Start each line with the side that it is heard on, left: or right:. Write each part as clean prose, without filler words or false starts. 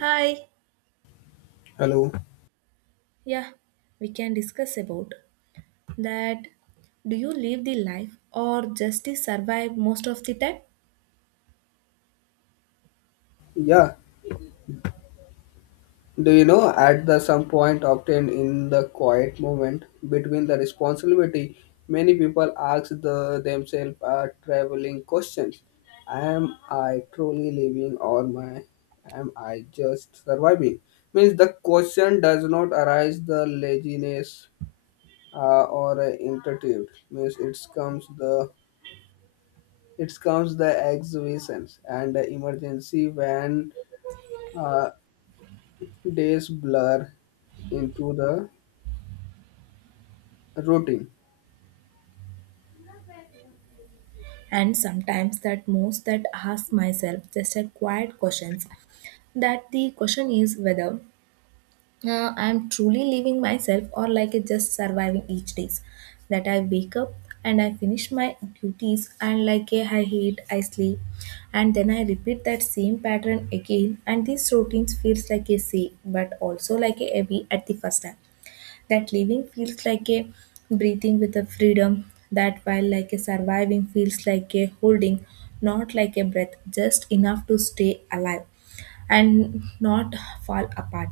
right: Hi,
left: Hello.
right: yeah, we can discuss about that. Do you live the life or just to survive most of the time?
left: Yeah. Do you know at the some point obtained in the quiet moment between the responsibility, many people ask the themselves a traveling questions. Am I truly living or my am I just surviving? Means the question does not arise the laziness or intuitive. Means it comes the exhibitions and the emergency when uh, days blur into the routine,
right: And sometimes that most that ask myself just a quiet questions. That the question is whether I'm truly living myself or like a just surviving each days that I wake up and I finish my duties and like a I hate I sleep and then I repeat that same pattern again, and these routines feels like a safe but also like a heavy at the first time that living feels like a breathing with a freedom that while like a surviving feels like a holding not like a breath just enough to stay alive and not fall apart.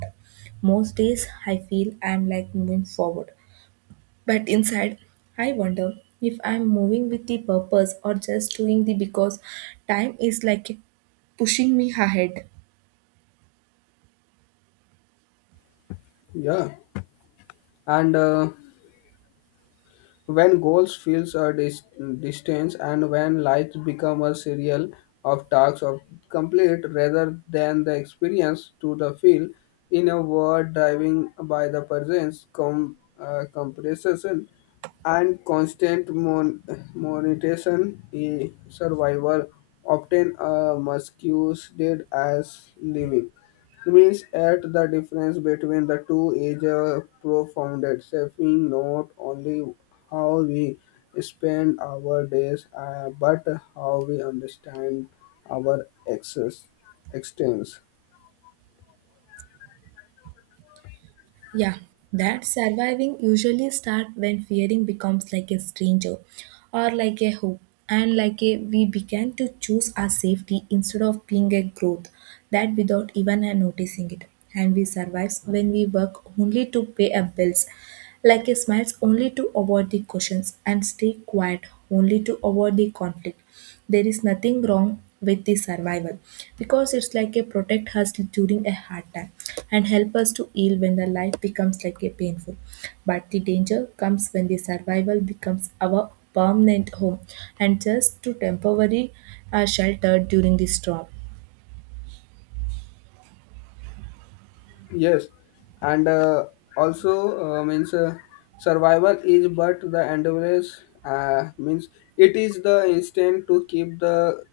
right: Most days I feel I'm like moving forward, but inside I wonder if I'm moving with the purpose or just doing the because time is like pushing me ahead.
left: yeah, and when goals feels a distance, and when life become a serial of tasks of complete rather than the experience to the feel in a word driving by the presence compression and constant monetization a survival obtain a muscus did as living. Means at the difference between the two is profound, shaping not only how we spend our days, but how we understand our access, existence.
right: Yeah, that surviving usually start when fearing becomes like a stranger or like a hope and like a we began to choose our safety instead of being a growth that without even noticing it, and we survive when we work only to pay our bills, like he smiles only to avoid the questions and stay quiet only to avoid the conflict. There is nothing wrong with the survival because it's like a protect us during a hard time and help us to heal when the life becomes like a painful. But the danger comes when the survival becomes our permanent home and just to temporary shelter during the storm.
left: Yes, and also means survival is but the endurance means it is the instinct to keep the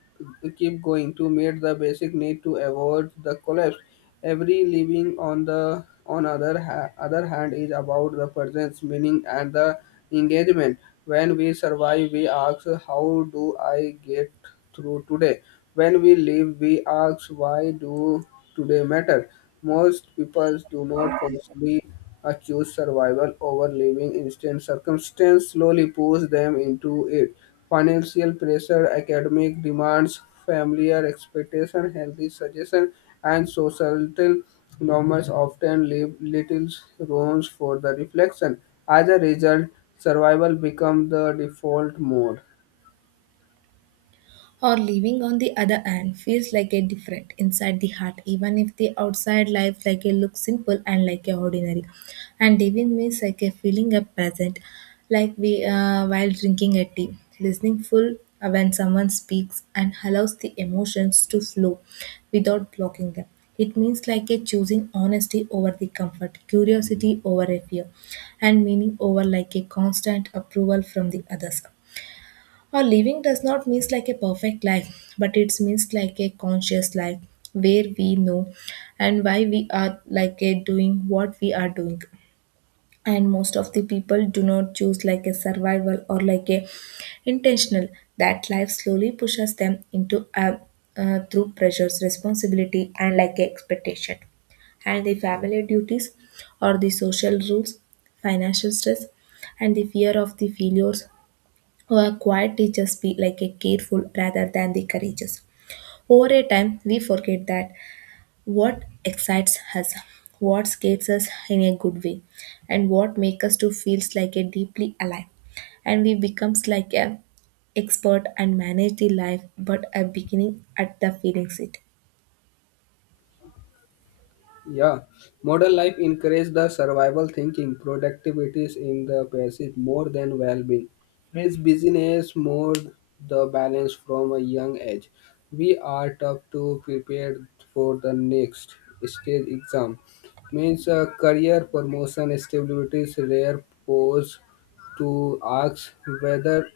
left: keep going to meet the basic need to avoid the collapse. Every living on the other hand is about the presence, meaning, and the engagement. When we survive, we ask, "How do I get through today?" When we live, we ask, "Why do?" today matter. Most people do not consciously choose survival over living instant circumstance slowly push them into it. Financial pressure, academic demands, familiar expectation, healthy suggestion, and societal norms often leave little room for the reflection. As a result, survival becomes the default mode.
right: Or living on the other hand feels like a different inside the heart even if the outside life like a looks simple and like a ordinary, and living means like a feeling a present like we while drinking a tea, listening full when someone speaks and allows the emotions to flow without blocking them. It means like a choosing honesty over the comfort, curiosity over a fear, and meaning over like a constant approval from the others. Or living does not mean like a perfect life, but it means like a conscious life where we know and why we are like a doing what we are doing. And most of the people do not choose like a survival or like a intentional. That life slowly pushes them into a through pressures, responsibility, and like a expectation and the family duties or the social rules, financial stress, and the fear of the failures our quiet teachers be like a careful rather than the courageous. Over a time, we forget that what excites us, what scares us in a good way, and what makes us to feels like a deeply alive. And we becomes like a expert and manage the life, but a beginning at the feeling seat.
left: Yeah, modern life encourages the survival thinking, productivities in the pursuit more than well-being. It's business more the balance from a young age. We are tough to prepare for the next stage exam. Means career promotion stability is rare pose to ask whether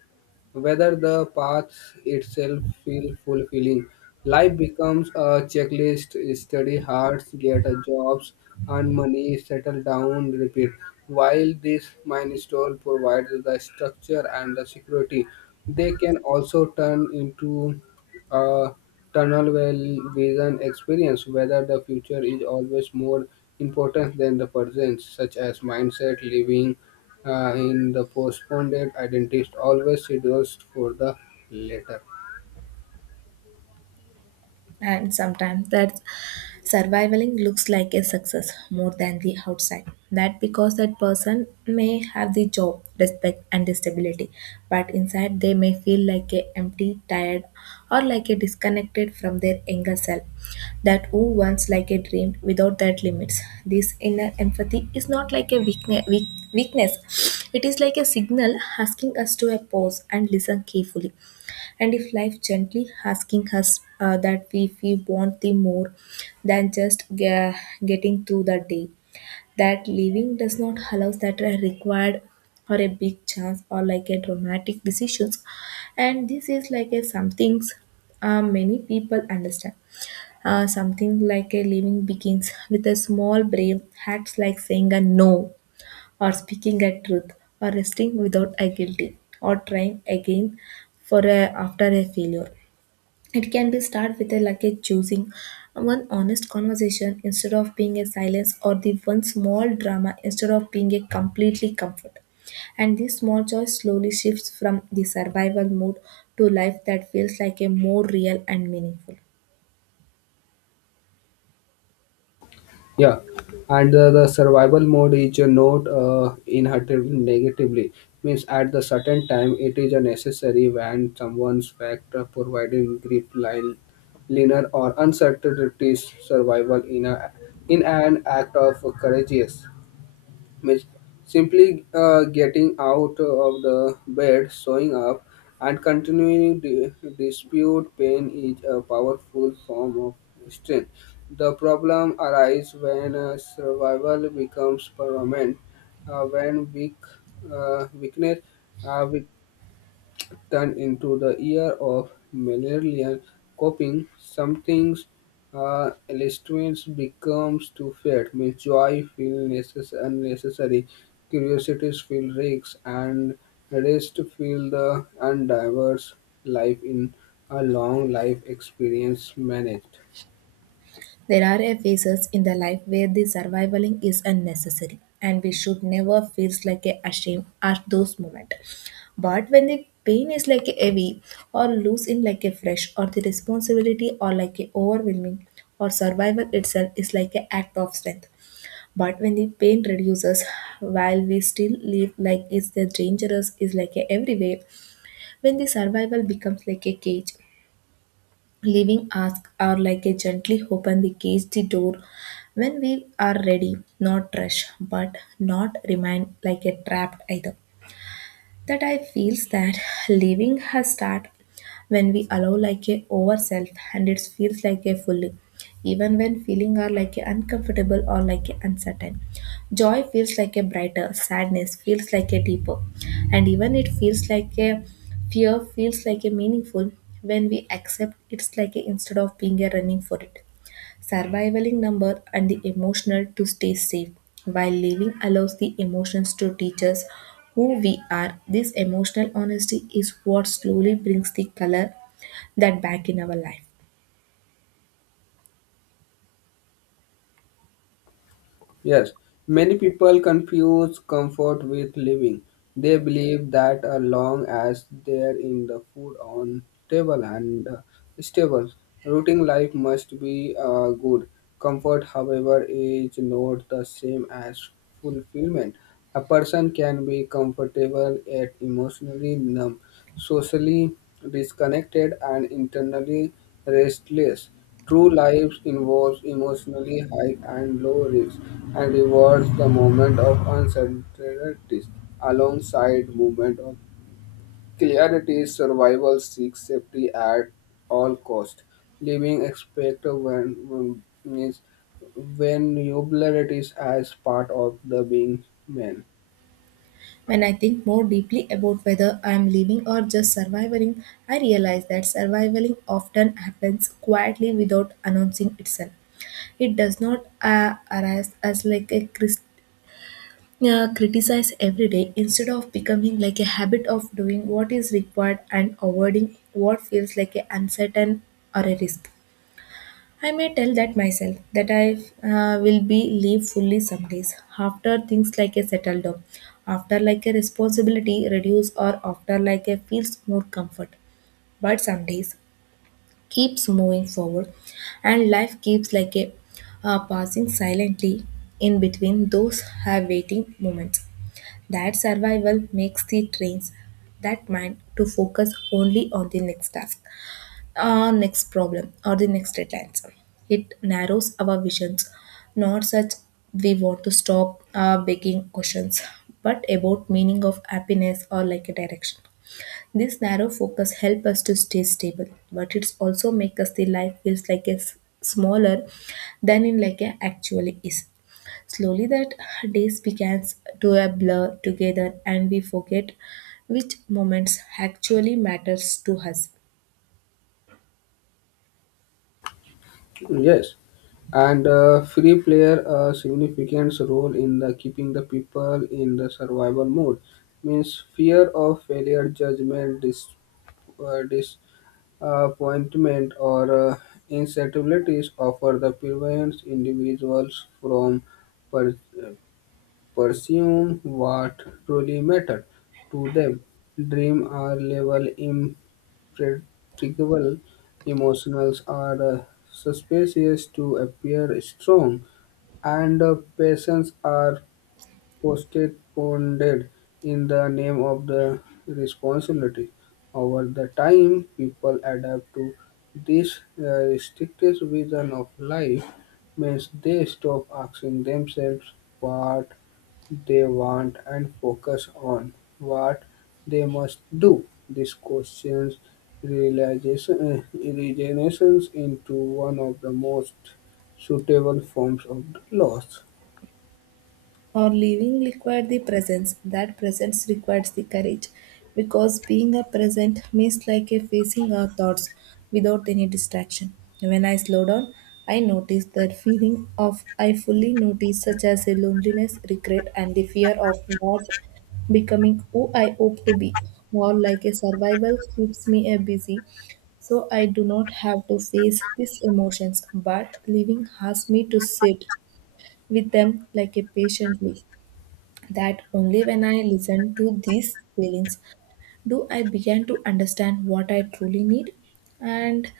left: whether the path itself feel fulfilling. Life becomes a checklist, study hard, get a jobs, earn money, settle down, repeat. While this milestone provides the structure and the security, they can also turn into a tunnel well vision experience whether the future is always more important than the present, such as mindset, living in the postponed date, identist always schedules for the later.
right: And sometimes that surviving looks like a success more than the outside that because that person may have the job respect and stability, but inside they may feel like a empty tired or like a disconnected from their younger self that who once like a dream without that limits. This inner empathy is not like a weakness. It is like a signal asking us to a pause and listen carefully, and if life gently asking us that we want the more than just getting through the day that living does not allow that are required or a big chance or like a dramatic decisions, and this is like a some things many people understand something like a living begins with a small brave acts like saying a no, or speaking a truth, or resting without a guilty, or trying again for a, after a failure. It can be start with a luggage choosing one honest conversation instead of being a silence, or the one small drama instead of being a completely comfort. And this small choice slowly shifts from the survival mode to life that feels like a more real and meaningful.
left: Yeah, and the survival mode is a not inherited negatively. Means at the certain time, it is a necessary when someone's factor providing grip line linear or uncertainties survival in a in an act of courageous means simply getting out of the bed, showing up, and continuing dispute pain is a powerful form of strength. The problem arises when survival becomes permanent, when weakness uh, turned into the year of malarial coping. Some things illustration becomes too fed, means joy feel unnecessary, curiosities feel risks, and rest feel the undiverse life in a long life experience managed.
right: There are a phases in the life where the surviving is unnecessary, and we should never feel like a ashamed at those moments. But when the pain is like a heavy or loose in like a fresh, or the responsibility or like a overwhelming, or survival itself is like an act of strength. But when the pain reduces, while we still live like it's the dangerous is like a everywhere, when the survival becomes like a cage, leaving asks are like a gently open the cage the door when we are ready, not rush, but not remain like a trapped either that I feels that living has start when we allow like a ourself and it feels like a fully even when feeling are like a uncomfortable or like a uncertain. Joy feels like a brighter, sadness feels like a deeper, and even it feels like a fear feels like a meaningful when we accept it's like a instead of being a running for it. Surviving number and the emotional to stay safe while living allows the emotions to teach us who we are. This emotional honesty is what slowly brings the color that back in our life.
left: Yes, many people confuse comfort with living. They believe that as long as there in the food on table and stable, routine life must be good. Comfort, however, is not the same as fulfillment. A person can be comfortable yet emotionally numb, socially disconnected, and internally restless. True life involves emotionally high and low risks and rewards the moment of uncertainties alongside moment of clarity. Survival seeks safety at all cost. Living expect means when vulnerabilities as part of the being man.
right: When I think more deeply about whether I am living or just surviving, I realize that surviving often happens quietly without announcing itself. It does not arise as like a crisp criticize every day, instead of becoming like a habit of doing what is required and avoiding what feels like a uncertain or a risk. I may tell that myself that I will be leave fully some days after things like a settled down, after like a responsibility reduce or after like a feels more comfort. But some days keeps moving forward and life keeps like a passing silently in between those have waiting moments that survival makes the trains that mind to focus only on the next task, or next problem, or the next deadlines. It narrows our visions, not such we want to stop begging questions, but about meaning of happiness or like a direction. This narrow focus help us to stay stable, but it's also make us the life feels like it's smaller than in like a actually is. Slowly that days begins to a blur together and we forget which moments actually matters to us.
left: Yes, and free player a significant role in the keeping the people in the survival mode. Means fear of failure, judgment, uh, disappointment, or instabilities offer the prevents individuals from per, pursuing what truly matter to them. Dream or level predictable emotionals are suspicious to appear strong, and patients are postponed in the name of the responsibility. Over the time, people adapt to this restricted vision of life means they stop asking themselves what they want and focus on what they must do. These questions realization, regenerations into one of the most suitable forms of loss.
right: Or living required the presence. That presence requires the courage. Because being a present means like a facing our thoughts without any distraction. When I slow down, I notice that feeling of I fully notice such as a loneliness, regret and the fear of not becoming who I hope to be. More like a survival keeps me a busy so I do not have to face these emotions, but living asks me to sit with them like a patiently that only when I listened to these feelings do I begin to understand what I truly need, and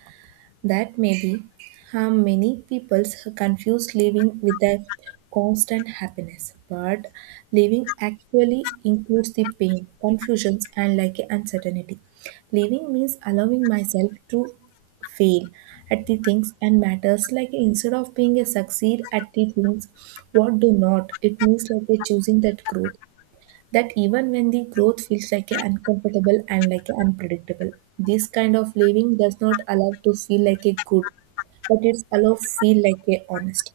right: that maybe how many people confuse living with a constant happiness, but living actually includes the pain, confusions, and like uncertainty. Living means allowing myself to fail at the things and matters like instead of being a succeed at the things what do not. It means like a choosing that growth that even when the growth feels like a uncomfortable and like a unpredictable. This kind of living does not allow to feel like a good, but it's allow feel like a honest,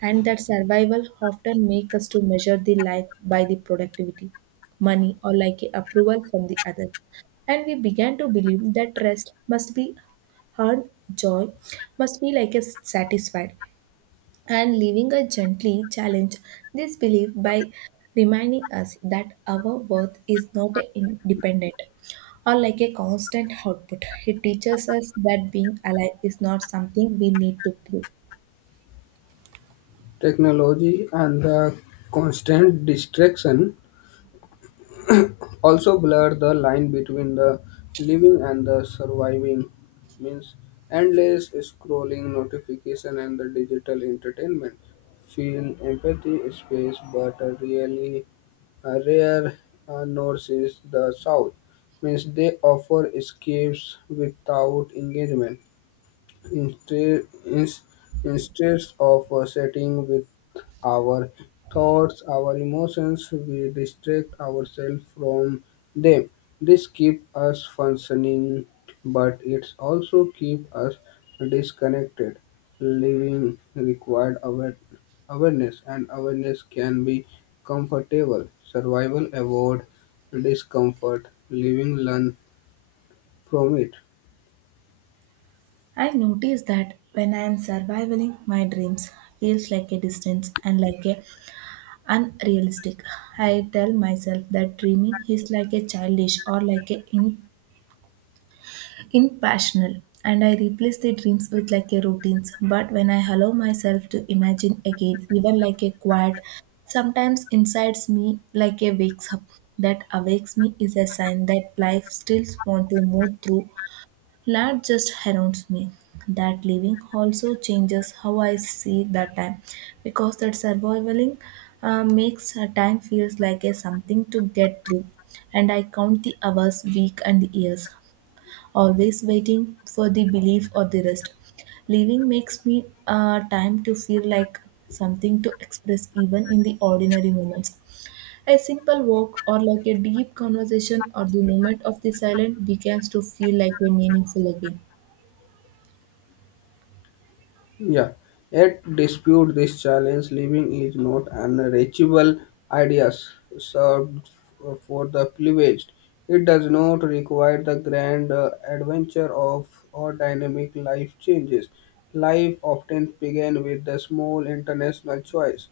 right: and that survival often make us to measure the life by the productivity, money or like a approval from the other, and we began to believe that rest must be earned, joy must be like a satisfied, and leaving a gently challenge this belief by reminding us that our worth is not independent or like a constant output. It teaches us that being alive is not something we need to prove.
left: Technology and the constant distraction also blur the line between the living and the surviving, means endless scrolling, notification, and the digital entertainment. Feel empathy space, but a really a rare north is the south, means they offer escapes without engagement. Instead, ins- instead of sitting with our thoughts, our emotions, we distract ourselves from them. This keeps us functioning, but it also keeps us disconnected. Living required awareness, and awareness can be comfortable. Survival avoid discomfort. Living learn from it.
right: I notice that when I am surviving my dreams feels like a distance and like a unrealistic. I tell myself that dreaming is like a childish or like a Impassional, and I replace the dreams with like a routines. But when I allow myself to imagine again, even like a quiet, sometimes insides me like a wakes up. That awakes me is a sign that life still wants to move through, not just surrounds me. That living also changes how I see that time, because that surviving makes a time feels like a something to get through, and I count the hours, week, and the years always waiting for the belief or the rest. Leaving makes me time to feel like something to express even in the ordinary moments. A simple walk or like a deep conversation or the moment of the silence begins to feel like a meaningful again.
left: Yeah, yet dispute this challenge, living is not an reachable idea served for the privileged. It does not require the grand adventure of or dynamic life changes. Life often begins with the small international choice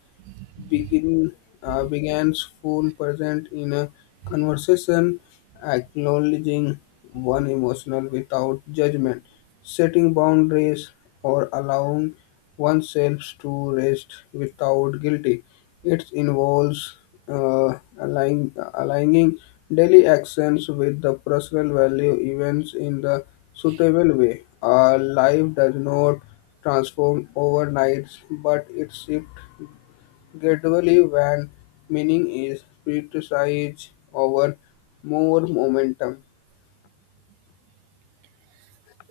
left: begin begins full present in a conversation, acknowledging one emotional without judgment, setting boundaries or allowing oneself to rest without guilty. It involves aligning daily actions with the personal value events in the suitable way. Our life does not transform overnight, but it shifts gradually, when meaning is prioritized over more momentum.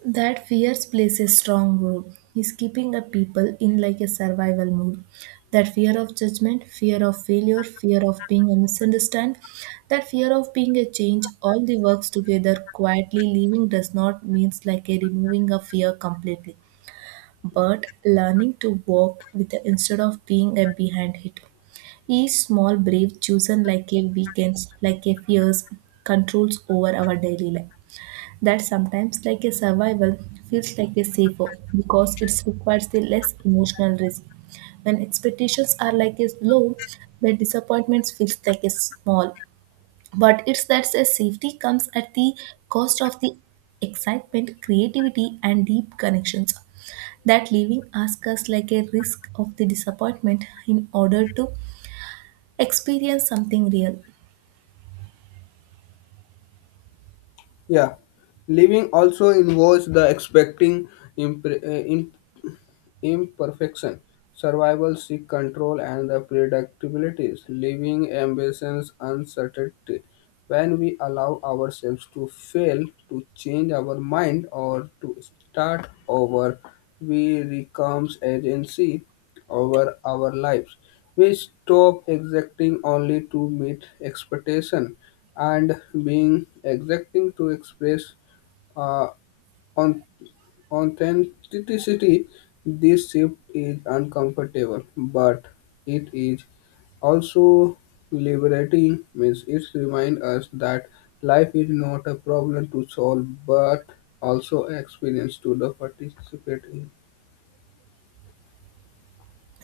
right: That fears plays a strong role. Is keeping a people in like a survival mode. That fear of judgment, fear of failure, fear of being a misunderstood, that fear of being a change, all the works together quietly leaving does not means like a removing a fear completely, but learning to walk with the instead of being a behind it. Each small brave chosen like a weekends, like a fears, controls over our daily life that sometimes like a survival feels like a safer because it requires a less emotional risk. When expectations are like a low, the disappointments feels like a small. But it's that a safety comes at the cost of the excitement, creativity, and deep connections. That leaving asks us like a risk of the disappointment in order to experience something real.
left: Yeah. Living also involves the expecting imp- imperfection, survival seek control and the predictabilities, leaving ambitions uncertainty. When we allow ourselves to fail, to change our mind or to start over, we becomes agency over our lives. We stop exacting only to meet expectation and being exacting to express uh, authenticity, this shift is uncomfortable, but it is also liberating. Means it reminds us that life is not a problem to solve, but also experience to the participate in.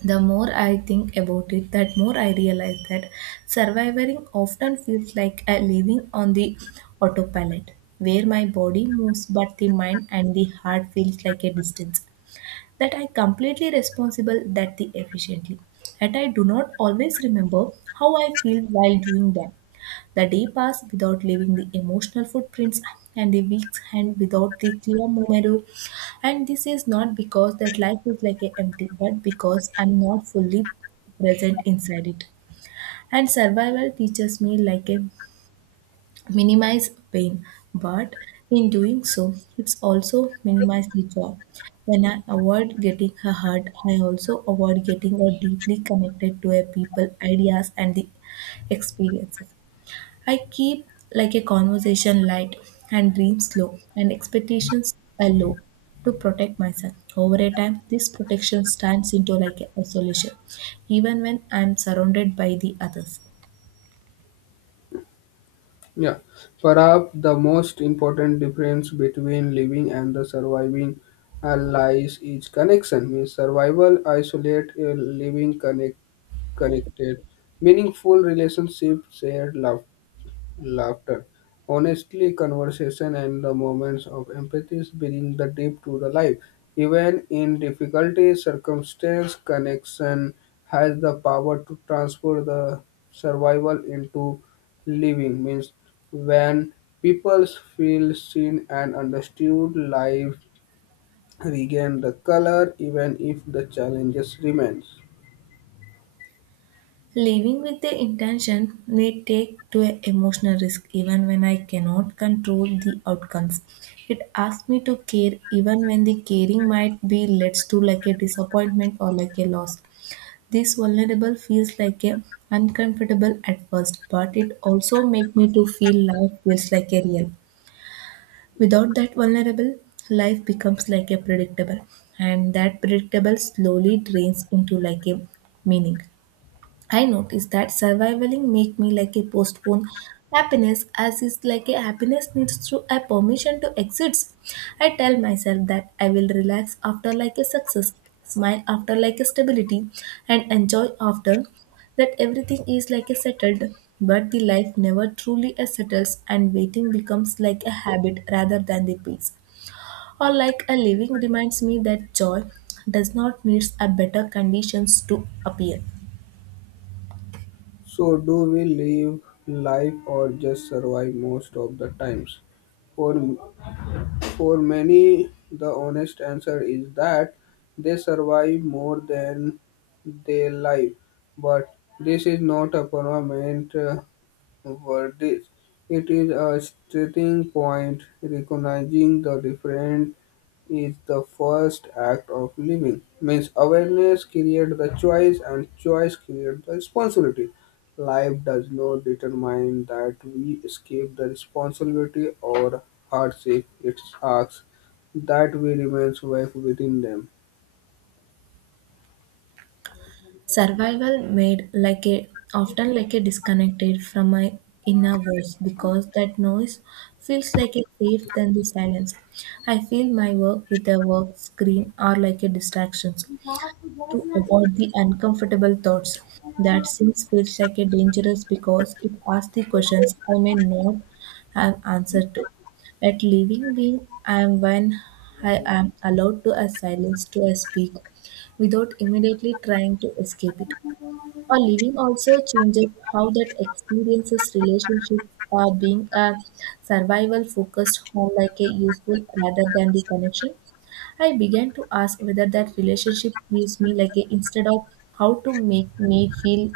right: The more I think about it, that more I realize that surviving often feels like a living on the autopilot, where my body moves but the mind and the heart feels like a distance, that I completely responsible that the efficiently, that I do not always remember how I feel while doing them. The day passed without leaving the emotional footprints and the weeks hand without the clear memory. And this is not because that life is like a empty, but because I'm not fully present inside it. And survival teaches me like a minimize pain, but in doing so, it's also minimize the job. When I avoid getting a hurt, I also avoid getting a deeply connected to a people, ideas, and the experiences. I keep like a conversation light and dreams low and expectations are low to protect myself. Over a time, this protection turns into like a isolation, even when I'm surrounded by the others.
left: Yeah, perhaps the most important difference between living and the surviving lies is connection. Means survival isolate living connected, meaningful relationships, shared love, laughter, honestly conversation, and the moments of empathy bring the deep to the life. Even in difficulty, circumstance, connection has the power to transfer the survival into living. Means when people feel seen and understood, life regain the color even if the challenges remains.
right: Living with the intention may take to an emotional risk even when I cannot control the outcomes. It asks me to care even when the caring might be leads to like a disappointment or like a loss. This vulnerable feels like a uncomfortable at first, but it also makes me to feel life feels like a real. Without that vulnerable, life becomes like a predictable, and that predictable slowly drains into like a meaning. I noticed that surviving make me like a postpone happiness as is like a happiness needs to a permission to exist. I tell myself that I will relax after like a success, smile after like a stability, and enjoy after that everything is like a settled. But the life never truly a settles, and waiting becomes like a habit rather than the peace. Or like a living reminds me that joy does not needs a better conditions to appear.
left: So, do we live life or just survive most of the times? For, for many, the honest answer is that they survive more than they live. But this is not a permanent world is. It is a starting point. Recognizing the different is the first act of living. Means awareness creates the choice and choice creates the responsibility. Life does not determine that we escape the responsibility or hardship. It asks that we remain safe within them.
right: Survival made like a often like a disconnected from my inner voice because that noise feels like a safe than the silence. I feel my work with a work screen are like a distractions to avoid the uncomfortable thoughts. That seems feels like a dangerous because it asks the questions I may not have answer to. At living being I am when I am allowed to a silence to a speak without immediately trying to escape it. Our living also changes how that experiences relationships are being a survival focused home like a useful rather than the connection. I began to ask whether that relationship gives me like a instead of how to make me feel,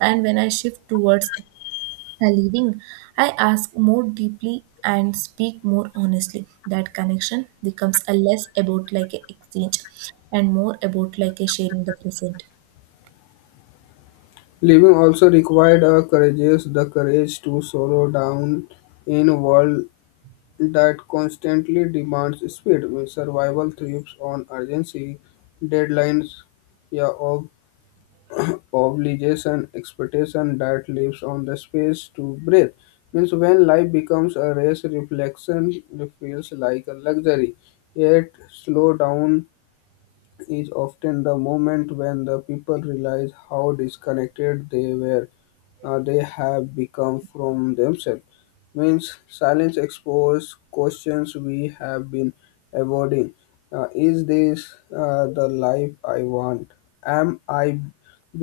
right: and when I shift towards a living, I ask more deeply and speak more honestly. That connection becomes a less about like a exchange and more about like a sharing the present.
left: Living also required a courage, the courage to slow down in world that constantly demands speed. When survival thrives on urgency, deadlines, yeah, obligation, expectation that lives on the space to breathe. Means when life becomes a race, reflection feels like a luxury. Yet slow down is often the moment when the people realize how disconnected they have become from themselves, means silence exposes questions we have been avoiding. Is this the life I want? Am I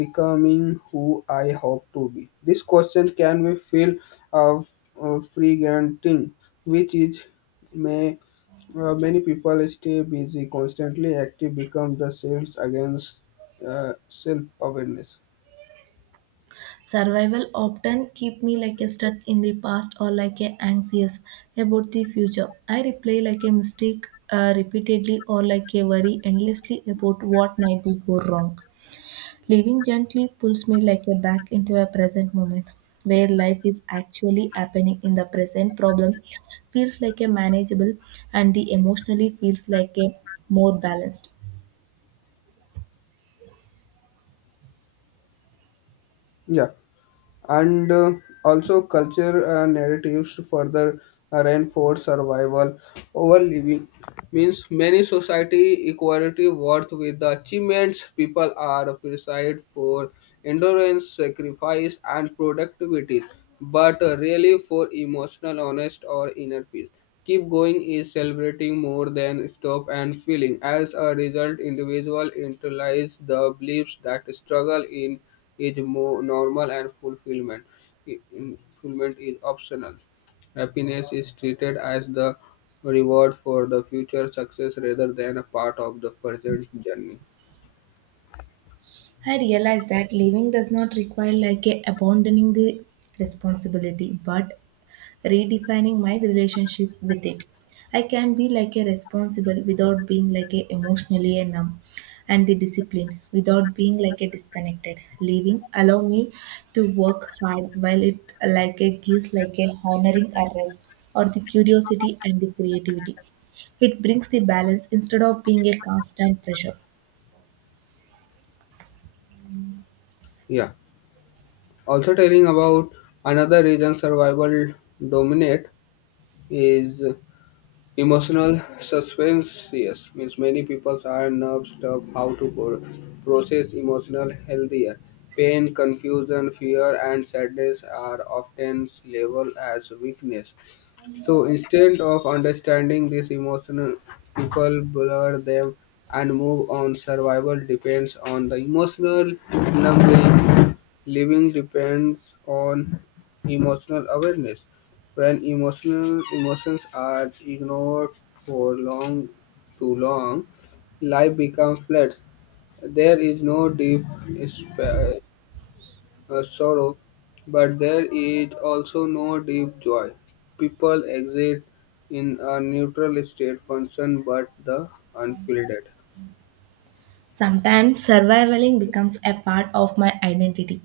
left: becoming who I hope to be? This question can be feel of frightening, which is may many people stay busy, constantly active, become the sales against self-awareness.
right: Survival often keep me like a stuck in the past or like a anxious about the future. I replay like a mistake repeatedly or like a worry endlessly about what might be go wrong. Living gently pulls me like a back into a present moment where life is actually happening in the present problem feels like a manageable and the emotionally feels like a more balanced.
left: Yeah, and also culture narratives further reinforce survival over living. Means many society equality worth with the achievements people are appreciated for endurance, sacrifice, and productivity, but really for emotional honest or inner peace. Keep going is celebrating more than stop and feeling. As a result, individual internalize the beliefs that struggle in is more normal and fulfillment. in- Fulfillment is optional. Happiness is treated as the reward for the future success rather than a part of the present journey.
right: I realize that living does not require like a abandoning the responsibility, but redefining my relationship with it. I can be like a responsible without being like a emotionally a numb, and the discipline without being like a disconnected living allow me to work hard while it like a gives like a honoring a rest or the curiosity and the creativity. It brings the balance instead of being a constant pressure.
left: Yeah. Also telling about another reason survival dominate is emotional suspense, yes, means many people are nervous of how to process emotional healthier. Pain, confusion, fear, and sadness are often labeled as weakness. So instead of understanding this emotional, people blur them and move on. Survival depends on the emotional numbing. Living depends on emotional awareness. When emotional emotions are ignored for too long, life becomes flat. There is no deep spa- sorrow, but there is also no deep joy. People exist in a neutral state function, but the unfiltered.
right: Sometimes surviving becomes a part of my identity.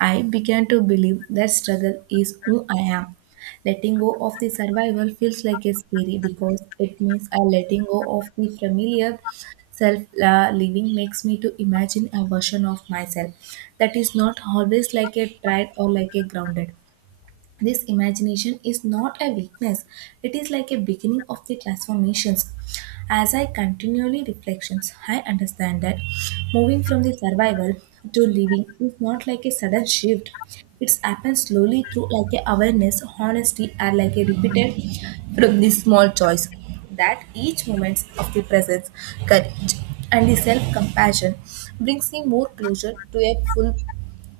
right: I began to believe that struggle is who I am. Letting go of the survival feels like a scary because it means I letting go of the familiar self living makes me to imagine a version of myself that is not always like a tried or like a grounded. This imagination is not a weakness, it is like a beginning of the transformations. As I continually reflections, I understand that moving from the survival to living is not like a sudden shift. It's happened slowly through like a awareness, honesty, are like a repeated from this small choice, that each moment of the presence, courage, and the self-compassion brings me more closer to a full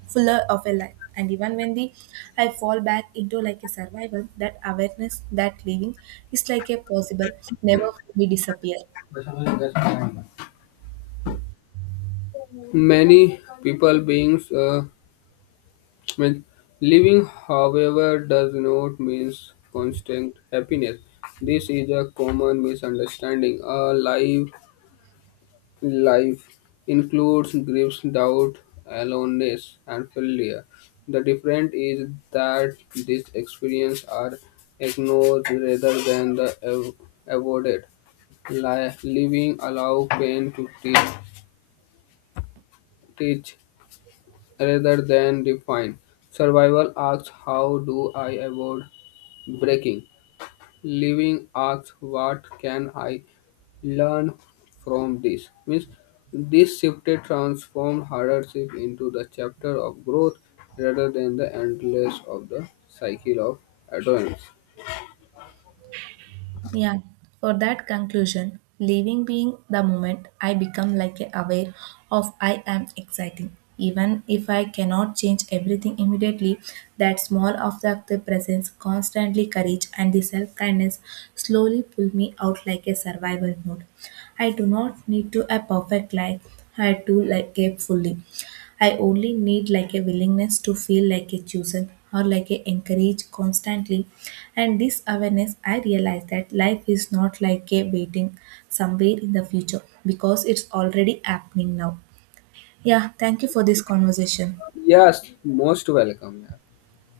right: fuller of a life. And even when the I fall back into like a survival, that awareness that living is like a possible never fully disappear.
left: Many people beings means living, however, does not mean constant happiness. This is a common misunderstanding. A life Life includes griefs, doubt, aloneness, and failure. The difference is that these experiences are ignored rather than the avoided. Living allow pain to teach rather than define. Survival asks, "How do I avoid breaking?" Living asks, what can I learn from this? Means this shifted transformed hardship into the chapter of growth rather than the endless of the cycle of adherence.
right: Yeah, for that conclusion, living being the moment I become like a aware of I am exciting. Even if I cannot change everything immediately, that small of the presence, constantly courage and the self-kindness slowly pull me out like a survival mode. I do not need to a perfect life, I do like a fully. I only need like a willingness to feel like a chosen or like a encouraged constantly. And this awareness, I realize that life is not like a waiting somewhere in the future because it's already happening now. Yeah, thank you for this conversation.
left: Yes, most welcome. Yeah.